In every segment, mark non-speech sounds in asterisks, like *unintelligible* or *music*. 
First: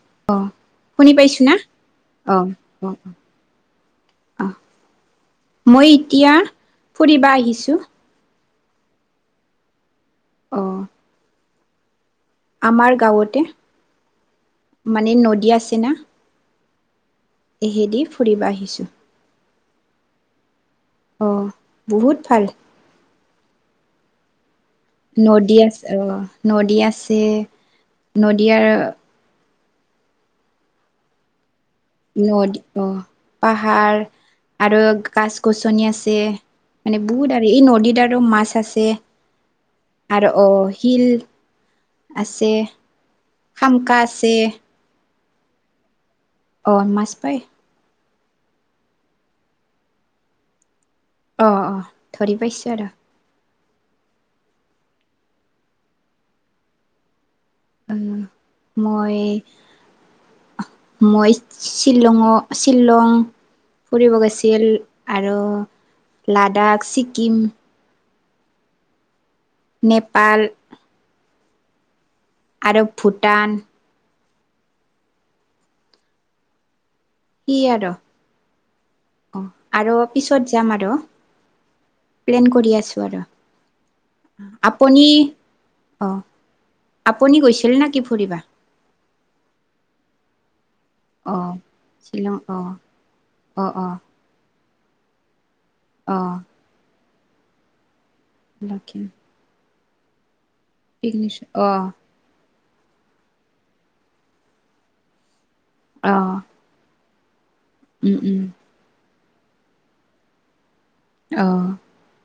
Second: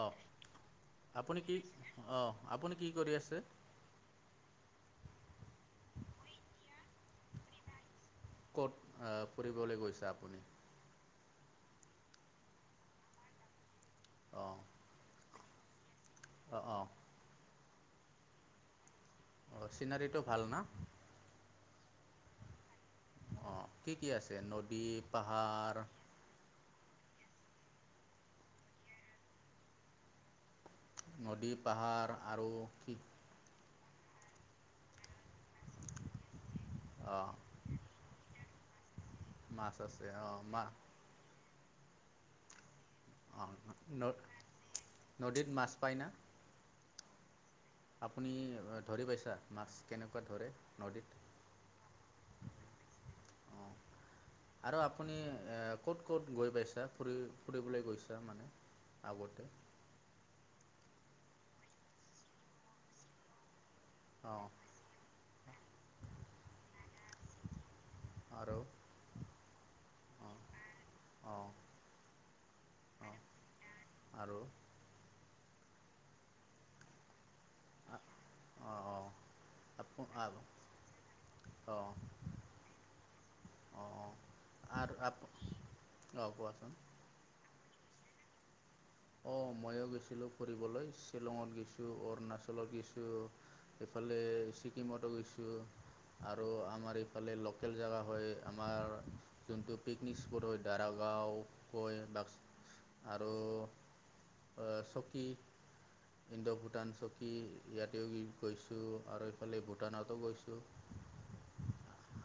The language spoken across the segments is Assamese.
অ' শুনি আপুনি পাইছো না? কি অ' আপুনি কি কৰি আছে? অ' মই এতিয়া ফুৰিবা আহিছো। ক'ত ফুৰিবলৈ গৈছা। অ' আমাৰ গাঁৱতে। অ' মানে নদী আছে না। অ' অ' এহেদি ফুৰিবা আহিছোঁ। অ' চিনাৰীটো ভাল না। অ' বহুত ভাল। অ' কি কি আছে নদী নদী পাহাৰ আছে, অ' নদী আছে, নদী আৰু নদীপ নদী অ' পাহাৰ আৰু গাছ গছনি আছে মানে অঁ বহুত আৰু এই নদীত আৰু মাছ আছে। মাছ আছে আৰু অঁ মা অ' শিল আছে। অঁ শামকা ন আছে। নদীত মাছ পায় না? অ' মাছ পায়। আপুনি ধৰি পাইছা, মাছ কেনেকুৱা ধৰে নদীত। অ' অ' ধৰি পাইছোঁ আৰু। অ' আৰু আপুনি ক'ত ক'ত গৈ পাইছে ফুৰি। ফুৰিবলৈ উম, গৈছা মানে মই আগতে। মই শ্বিলং শ্বিলং। ফুৰিব অঁ গৈছিল আৰু লাডাখ, ছিকিম। আৰু নেপাল অহ' আৰু ভূটান আৰু সি আৰু অঁ অঁ অহ' আৰু আপো পিছত অঁ যাম আৰু অঁ প্লেইন কৰি আছোঁ আৰু আপুনি। অ' কোৱাচোন। আপুনি গৈছিল না কি ফুৰিবা? অ' ময়ো গৈছিলোঁ ফুৰিবলৈ অ শ্বিলংত গৈছো শ্বিলং অ অৰুণাচলত গৈছোঁ অ অ ইফালে এই ছিকিমতো গৈছোঁ অ আৰু আমাৰ ইফালে লোকেল জাগা হয় আমাৰ লখিম যোনটো পিকনিক স্পট হয় পিকনিক দাৰাগাঁও অ কয় বাক্সা আৰু চকী অ ইণ্ডো ভূটান চকী ইয়াতেও উম উম গৈছোঁ। আৰু এইফালে ভূটানতো গৈছোঁ। অহ'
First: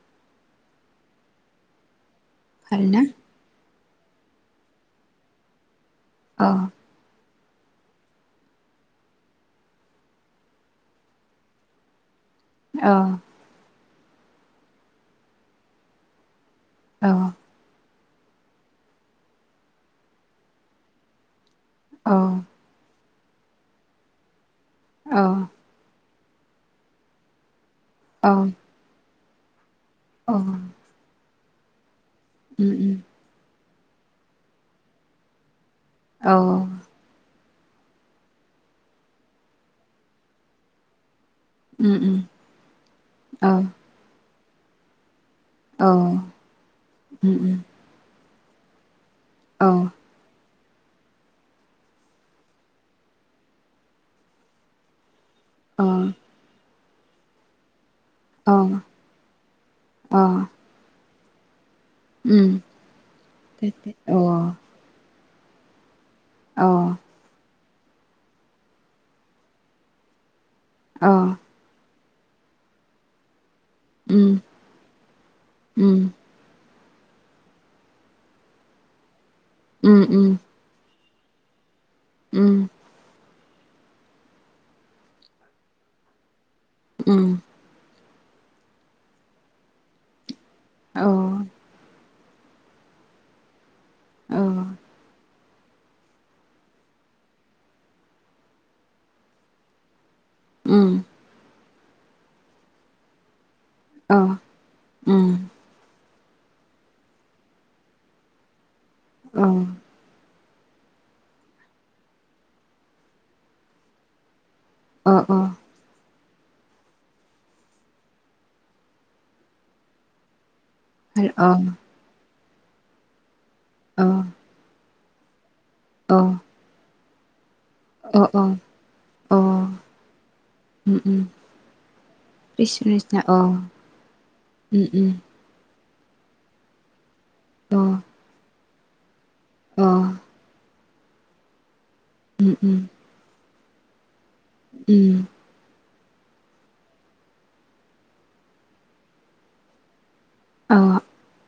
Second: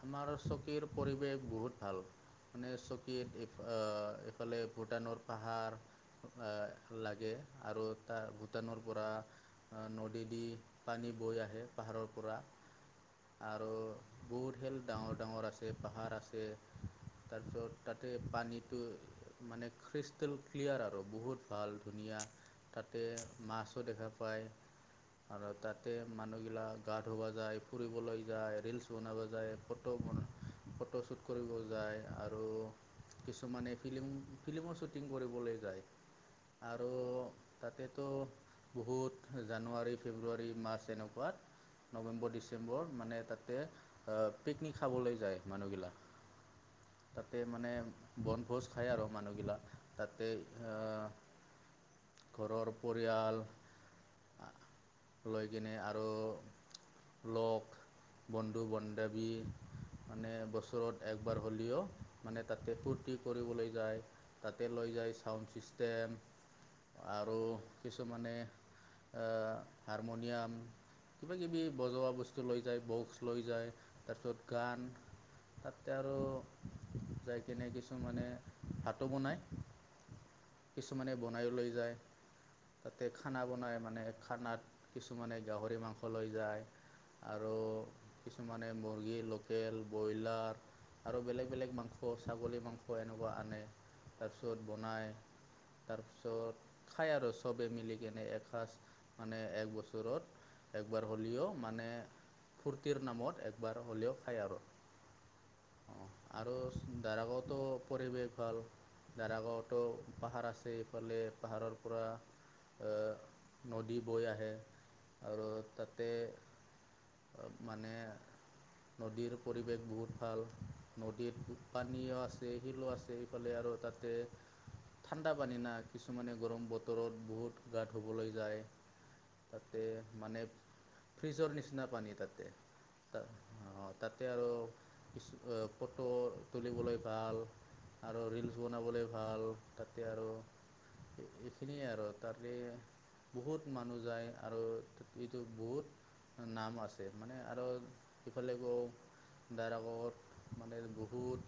আমাৰ চকীৰ পৰিৱেশ বহুত ভাল মানে ভাল না চকীত এইফালে ভূটানৰ পাহাৰ। অ লাগে আৰু তাৰ ভূটানৰ পৰা আ নদী দি পানী বৈ আহে পাহাৰৰ পৰা। অ', আৰু বহুত খেন ডাঙৰ ডাঙৰ আছে, পাহাৰ আছে। অ', তাৰপিছত তাতে পানীটো মানে খ্ৰীষ্টেল ক্লিয়াৰ আৰু বহুত ভাল। ধুনীয়া তাতে মাছো দেখা পায় অ আৰু তাত তাতে মানুহবিলাক গা ধুব যায়, ফুৰিবলৈ যায়, ৰিলচ বনাব যায়, ফটো‌ বনা অহ্। ফটোশ্বুট কৰিব যায় আৰু। উম্, উম্, কিছুমানে ফিল্ম, ফিল্মৰ শ্বুটিং কৰিবলৈ যায়। অ', আৰু তাতেতো বহুত জানুৱাৰী, ফেব্ৰুৱাৰী, মাৰ্চ এনেকুৱাত নৱেম্বৰ-ডিচেম্বৰ মানে তাতে পিকনিক খাবলৈ যায়। মানুহবিলাক তাতে মানে বনভোজ খায় আৰু মানুহবিলাক তাত এই অ', ঘৰৰ পৰিয়াল আ লৈ কিনে আৰু লগ বন্ধু-বন্ধাৱী মানে বছৰত একবাৰ হ'লেও মানে তাতে ফূৰ্তি কৰিবলৈ যায়, তাতে লৈ যায় ছাউণ্ড ছিষ্টেম, অ', আৰু কিছুমানে অ', হাৰমনিয়াম। কিবা-কিবি বজোৱা বস্তু লৈ যায়, বক্স লৈ যায় তাৰপিছত গান তাতে আৰু যাই কিনে কিছুমানে ভাতো বনায়, উম্, উম্। কিছুমানে বনায়ো লৈ যায়, তাতে খা খানা বনাই মানে খানাত কিছুমানে গাহৰি মাংস লৈ যায় আৰু কিছুমানে মুৰ্গী, লোকেল ব্ৰইলাৰ আৰু বেলেগ বেলেগ মাংস অ', ছাগলী মাংস এনেকুৱা আনে তাৰপিছত বনাই, তাৰপিছত খায় আৰু চবেই মিলিকেনে এসাঁজ মানে এক বছৰত। একবাৰ হ'লেও মানে ফুৰ্তিৰ নামত একবাৰ হ'লেও খায় আৰু। অ', আৰু দাৰাগাঁৱতো পৰিৱেশ ভাল দাৰাগাঁৱতো পাহাৰ আছে এইফালে, পাহাৰৰ পৰা নদী বৈ আহে, আৰু তাতে অলপ মানে নদীৰ পৰিৱেশ বহুত ভাল। নদীত পানীও আছে, শিলো আছে, সেইফালে আৰু তাতে ঠাণ্ডা পানী না, কিছুমানে গৰম বতৰত বহুত গা ধুবলৈ যায়। তাতে মানে ফ্ৰীজৰ নিচিনা পানী তাতে, তাত অ', তাতে আৰু কিছু ফটো তুলিবলৈ ভাল আৰু ৰীলচ বনাবলৈ ভাল। তাতে আৰু এইখিনিয়ে আৰু তাতে বহুত মানুহ যায়। আৰু এইটো বহুত নাম আছে মানে আৰু ইফালে কো দাৰাগত মানে বহুত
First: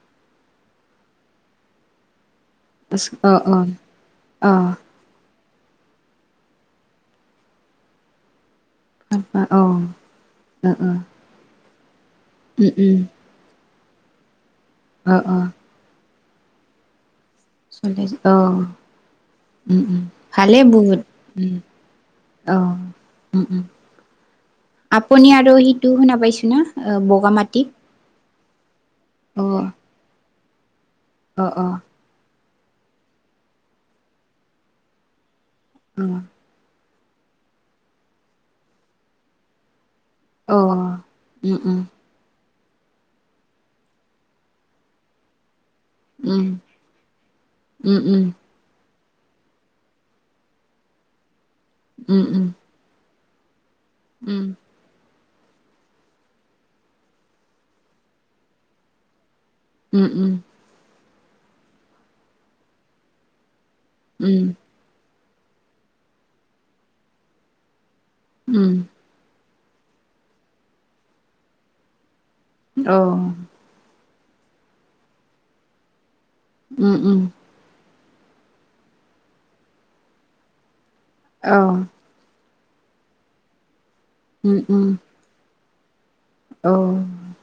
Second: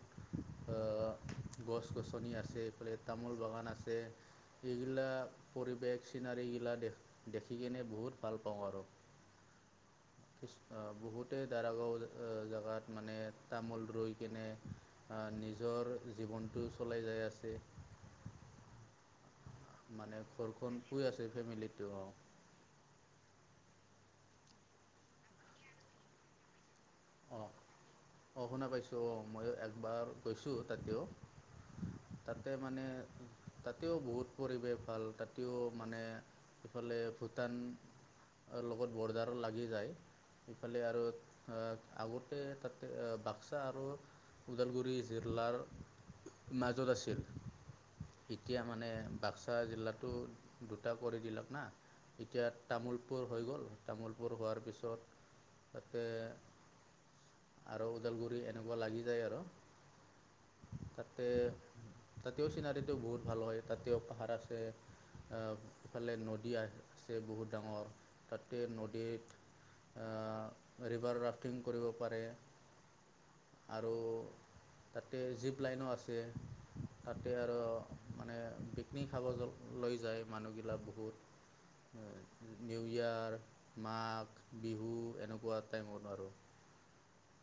অ', গছ-গছনি আছে। তামোল বাগান আছে, সেইবিলাক পৰিৱেশ চিনাৰীগিলা দেখ দেখিকেনে বহুত ভাল পাওঁ আৰু। অ', বহুতেই দাৰাগাঁও অ', জেগাত মানে তামোল ৰুই কেনে নিজৰ জীৱনটোও চলাই যাই আছে। *unintelligible* অ' উম, উম, মানে ভালেই ঘৰখন বহুত পুই আছে উম। ফেমিলিটো অ' উম, উম, আপুনি আৰু সেইটো শুনা পাইছো ন অহ' বগা মাটি। অ' শুনা পাইছোঁ। অ' মইয়ো একবাৰ গৈছোঁ তাতেও। অ' অ'। তাতে মানে তাতেও বহুত পৰিৱেশ ভাল তাতেও মানে অ ইফালে ভূটান লগত বৰ্ডাৰ লাগি যায়। অ ইফালে আৰু উম উম আহ আগতে তাতে বাক্সা আৰু ওদালগুৰি জিলাৰ মাজত আছিল উম উম এতি এতিয়া মানে বাক্সা জিলাতো দুটা কৰি দিলাক না উম উম এতিয়া তামোলপুৰ হৈ গ'ল তামোলপুৰ উম হোৱাৰ পিছত তাতে আৰু ওদালগুৰি এনেকুৱা লাগি যায় আৰু উম, উম। তাতে তাতেও চিনাৰীটো বহুত ভাল হয়, তাতেও উম পাহাৰ আছে। ইফালে নদী আছে বহুত ডাঙৰ তাতে উম নদীত ৰিভাৰ ৰাফটিং কৰিব পাৰে। অ' আৰু তাতে জীপ লাইনো আছে উম উম তাতে আৰু মানে পিকনিক খাব লৈ যায়, মানুহগিলাক বহুত। অহ' নিউ ইয়াৰ মাঘ উম উম বিহু এনেকুৱা টাইমত আৰু। অ'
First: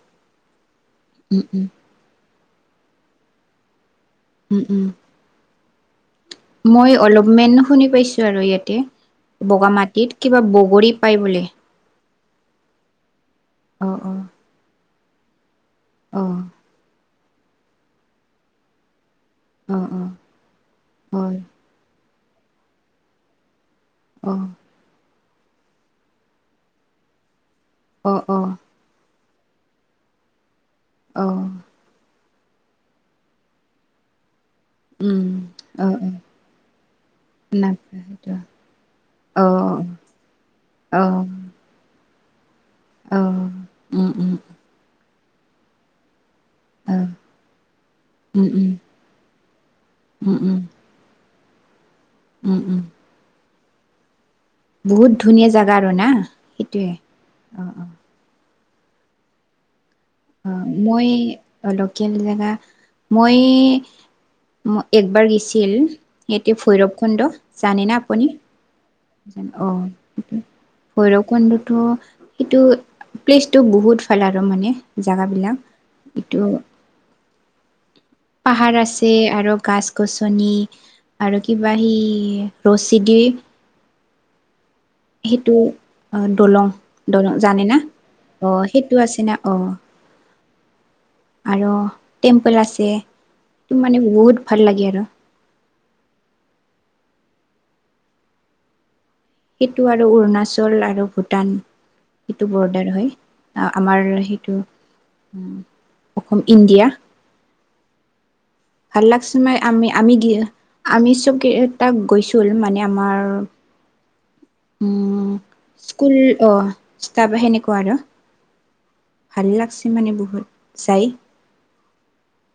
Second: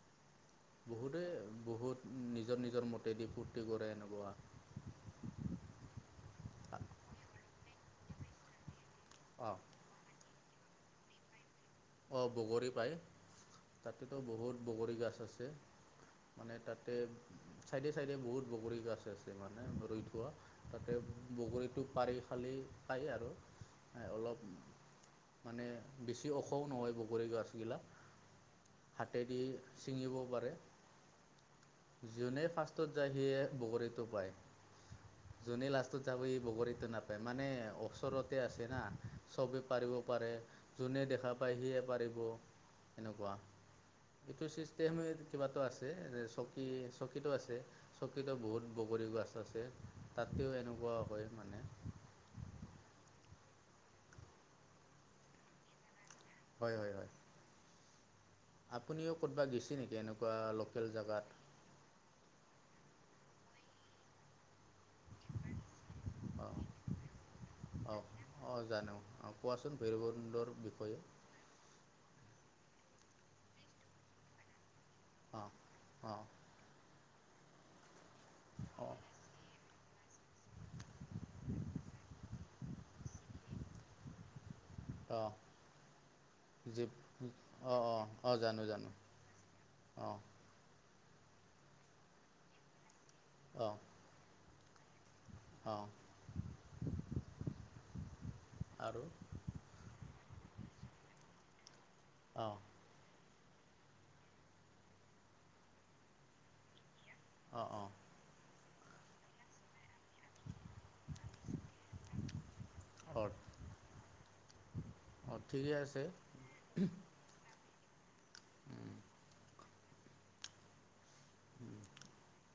বহুতে উম উম বহুত নিজৰ নিজৰ মতেদি ফূৰ্তি কৰে এনেকুৱা। উম, উম। মই অলপ মন শুনি পাইছোঁ আৰু ইয়াতে অঁ বগা মাটি ইত কিবা বগৰী পায় বোলে। অ' বগৰী পায় অ অ তাতেটো বহুত বগৰী গছ আছে। অ মানে তাতে চাইডে চাইডে বহুত বগৰী গাছ আছে মানে অ অ ৰুই থোৱা। তাতে হয় বগৰীটো পাৰি খালি খাই আৰু অ অলপ মানে বেছি অখও নহয় বগৰী গছগিলা অ' অ' হাতেদি ছিঙিব পাৰে। অ' যোনেই ফাৰ্ষ্টত যায়, সিয়ে বগৰীটো পায়। যোনে লাষ্টত যাব বগৰীটো নাপায় মানে ওচৰত আছে না চবেই পাৰিব পাৰে যোনে দেখা পায় সিয়ে পাৰিব এনেকুৱা ইটো ছিষ্টেম কিবাতটো আছে, চকী চকীতো আছে। চকীতো বহুত বগৰী গছ আছে। তাতেও এনেকুৱা হয় মানে। উম, উম। বহুত ধুনীয়া জাগা আৰু না হয়, সেইটোৱে হয়, হয়। অ' অ' আপুনিও ক'ত বা গৈছে নেকি এনেকা। অ' মই অলকিয়াল জেগা মই একবাৰ গৈ গৈছিল ইয়াতে অঁ ভৈৰৱ কোন্দ জানানে অঁ আপুনি অঁ অ' ভৈ গোন্ধতো সেইটো প্লেচটো বহুত ভাল আৰু মানে অঁ জোগাবিলাক অঁ ইটো। পাহাৰ অঁ আছে আৰু গছ-গছনি, আৰু কিবা সেই ৰছী দি *unintelligible* সেইটো অ', দলং জীপ দলং জানে অঁ না, অঁ অঁ জানো অ', জানো সেইটো আছে না অ', অঁ আৰু টেম্পল আছে, তোমাৰ মানে বহুত ভাল লাগে আৰু। অ', আৰু সেইটো আৰু অৰুণাচল আৰু ভূটান, সেইটো অঁ বৰ্ডাৰ হয়। আমাৰ সেইটো, অসম ইণ্ডিয়া। অ', অ', ভাল লাগ ছে আমি, আমি আমি চব ক তাক গৈছোঁ, মানে আমাৰ অঁ উম্, অঁ ঠিকে আছে স্কুল অ', ষ্টাফ সেনেকুৱা আৰু। ভাল লাগছে, মানে বহুত চাই।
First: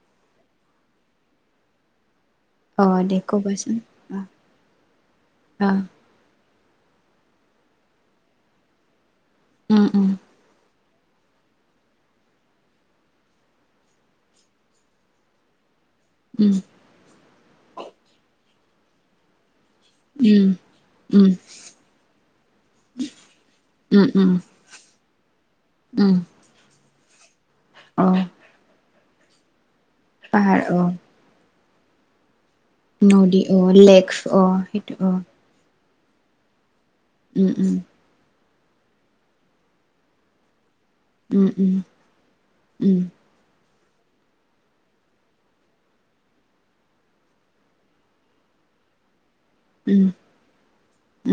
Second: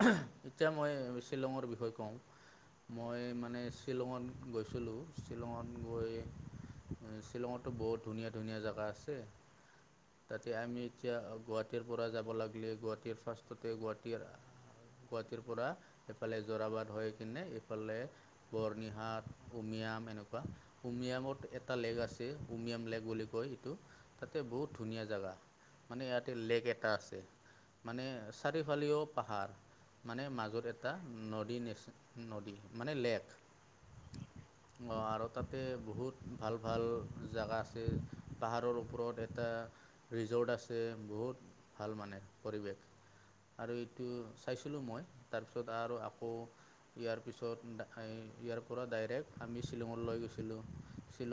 এতিয়া মই শ্বিলঙৰ বিষয়ে কওঁ। অ দে মই মানে ক'বাচোন শ্বিলঙত গৈছিলোঁ, শ্বিলঙত অ গৈ শ্বিলঙতো বহুত ধুনীয়া ধুনীয়া জেগা আছে। উম্, উম্, তাতে আমি এতিয়া গুৱাহাটীৰ পৰা যাব লাগিলে, গুৱাহাটীৰ ফাৰ্ষ্ট গোটে গুৱাহাটীৰ, গুৱাহাটীৰ পৰা এফালে উম জৰাবাদ হৈ কিনে ফালে বৰনিহাট, উমিয়াম, এনেকুৱা উম উম হুমিয়ামত এটা লেক আছে, হোমিয়াম লেক বুলি কয় সেইটো, উম উম তাতে বহুত ধুনীয়া জেগা, মানে উম ইয়াতে লেক এটা আছে, মানে অ চাৰিওফালেও পাহাৰ, মানে পাহাৰ মাজত অ এটা নদী নেচ নদী, মানে লেক নদী অ লেক অ সেইটো অ আৰু তাতে বহুত ভাল ভাল উম জেগা উম আছে। পাহাৰৰ ওপৰত এটা ৰিজৰ্ট আছে, উম বহুত উম ভাল মানে পৰিৱেশ। উম আৰু এইটো চাইছিলোঁ মই, তাৰপিছত আৰু আকৌ ইয়াৰ পিছত নাখাই, ইয়াৰ পৰা ডাইৰেক্ট, আমি শ্বিলঙ উম লৈ গৈছিলোঁ,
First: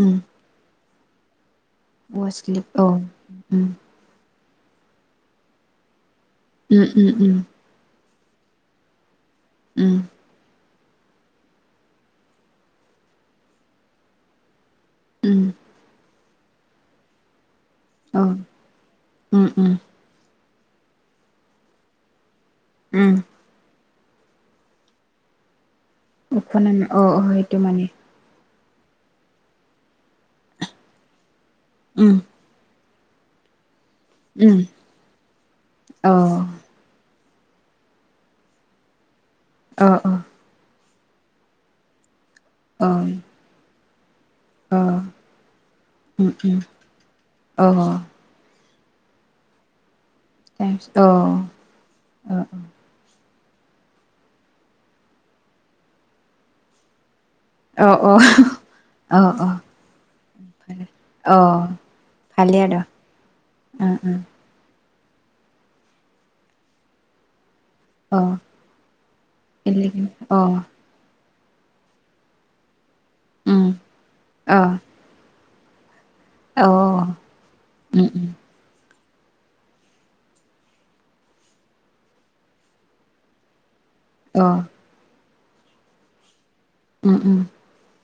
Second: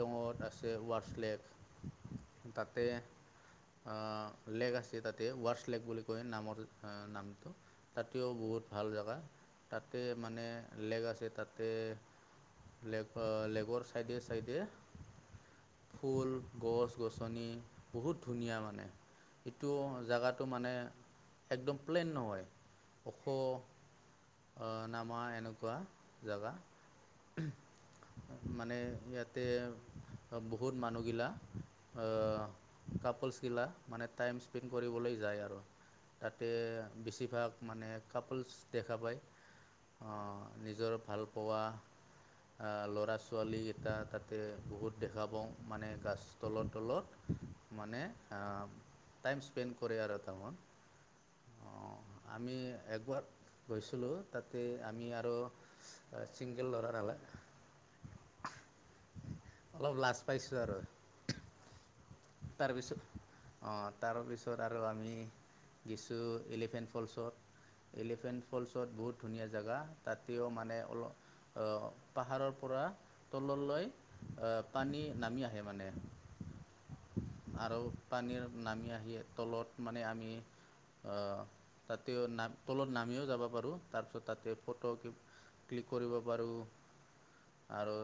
উম আছে ৱাৰছ লেক ৱাছলিপ তাতে অ উম লেগ আছে তাতে, ৱাৰ্ছ লেগ বুলি কৈ নামৰ উম উম নামটো, তাতেও বহুত ভাল জেগা উম তাতে। মানে লেগ আছে তাতে, লেগ লেগৰ চাইডে চাইডে উম্, ফুল, গছ-গছনি বহুত অ ধুনীয়া মানে, উম সেইটো উম জেগাটো মানে, একদম প্লেইন নহয়, উম ওখ নামা এনেকুৱা, জাগা, উপনাম অ অ সেইটো মানে মানে ইয়াতে বহুত মানুহগিলা উম অ', কাপোলছ গিলা মানে টাইম উম স্পেণ্ড কৰিবলৈ যায় আৰু। অ তাতে বেছিভাগ মানে কাপোলছ দেখা পায়। অ', নিজৰ ভালপোৱা, অ ল'ৰা ছোৱালীকেইটা তাত তাত অ বহুত দেখা পাওঁ, মানে গছ উম উম তলত তলত অ মানে টাইম স্পেণ্ড কৰেয আৰু টামাম। অ', অ', আমি একবাৰ, গৈছিলোঁ, তাতে আমি আৰু ছিংগল ল'ৰাৰ নালা অ', অ', অ', অলপ লাজ পাইছোঁ আৰু অ', ভালে আৰু তাৰপিছত, অ', তাৰপিছত আৰু আমি। গৈছোঁ এলিফেণ্ট ফল্চত। অ', এলিফেণ্ট ফল্চত বহুত ধুনীয়া জেগা, অ', তাতেও অ', মানে অলপ পাহাৰৰ পৰা উম, তললৈ অ', পানী নামি আহে মানে। অ', আৰু উম, উম, পানীৰ নামি আহিয়ে তলত মানে আমি। তাতেও নাম তলত নামিও যাব পাৰোঁ। তাৰপিছত তাতে অ', ফটো ক্লিক কৰিব পাৰোঁ। উম, উম। আৰু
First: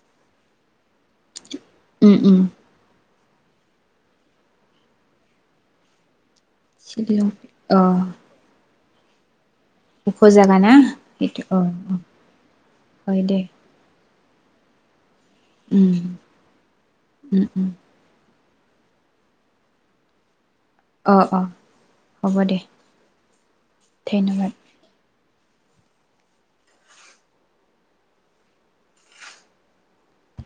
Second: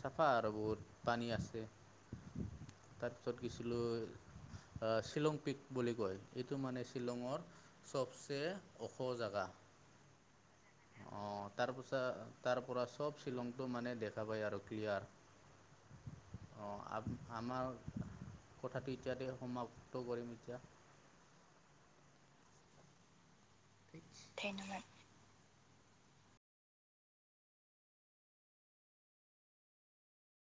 চাফা আৰু বহুত পানী আছে। উম, উম। তাৰপিছত গৈছিলোঁ শ্বিলং পিক বুলি কয়। যিটো টো মানে শ্বিলং চবচে ওখ জেগা। উখ জাগা না। সেইটো অ' তাৰপিছ অ', তাৰ পৰা চ'ব হয় দে শ্বিলংটো মানে দেখা পায় আৰু উম, ক্লিয়াৰ। অ' আ উম, উম, আমাৰ কথাটি এতিয়াতে সমাপ্ত কৰিম এতিয়া। অ' অ' হ'ব দে। ধন্যবাদ। ঠেঙচ *unintelligible*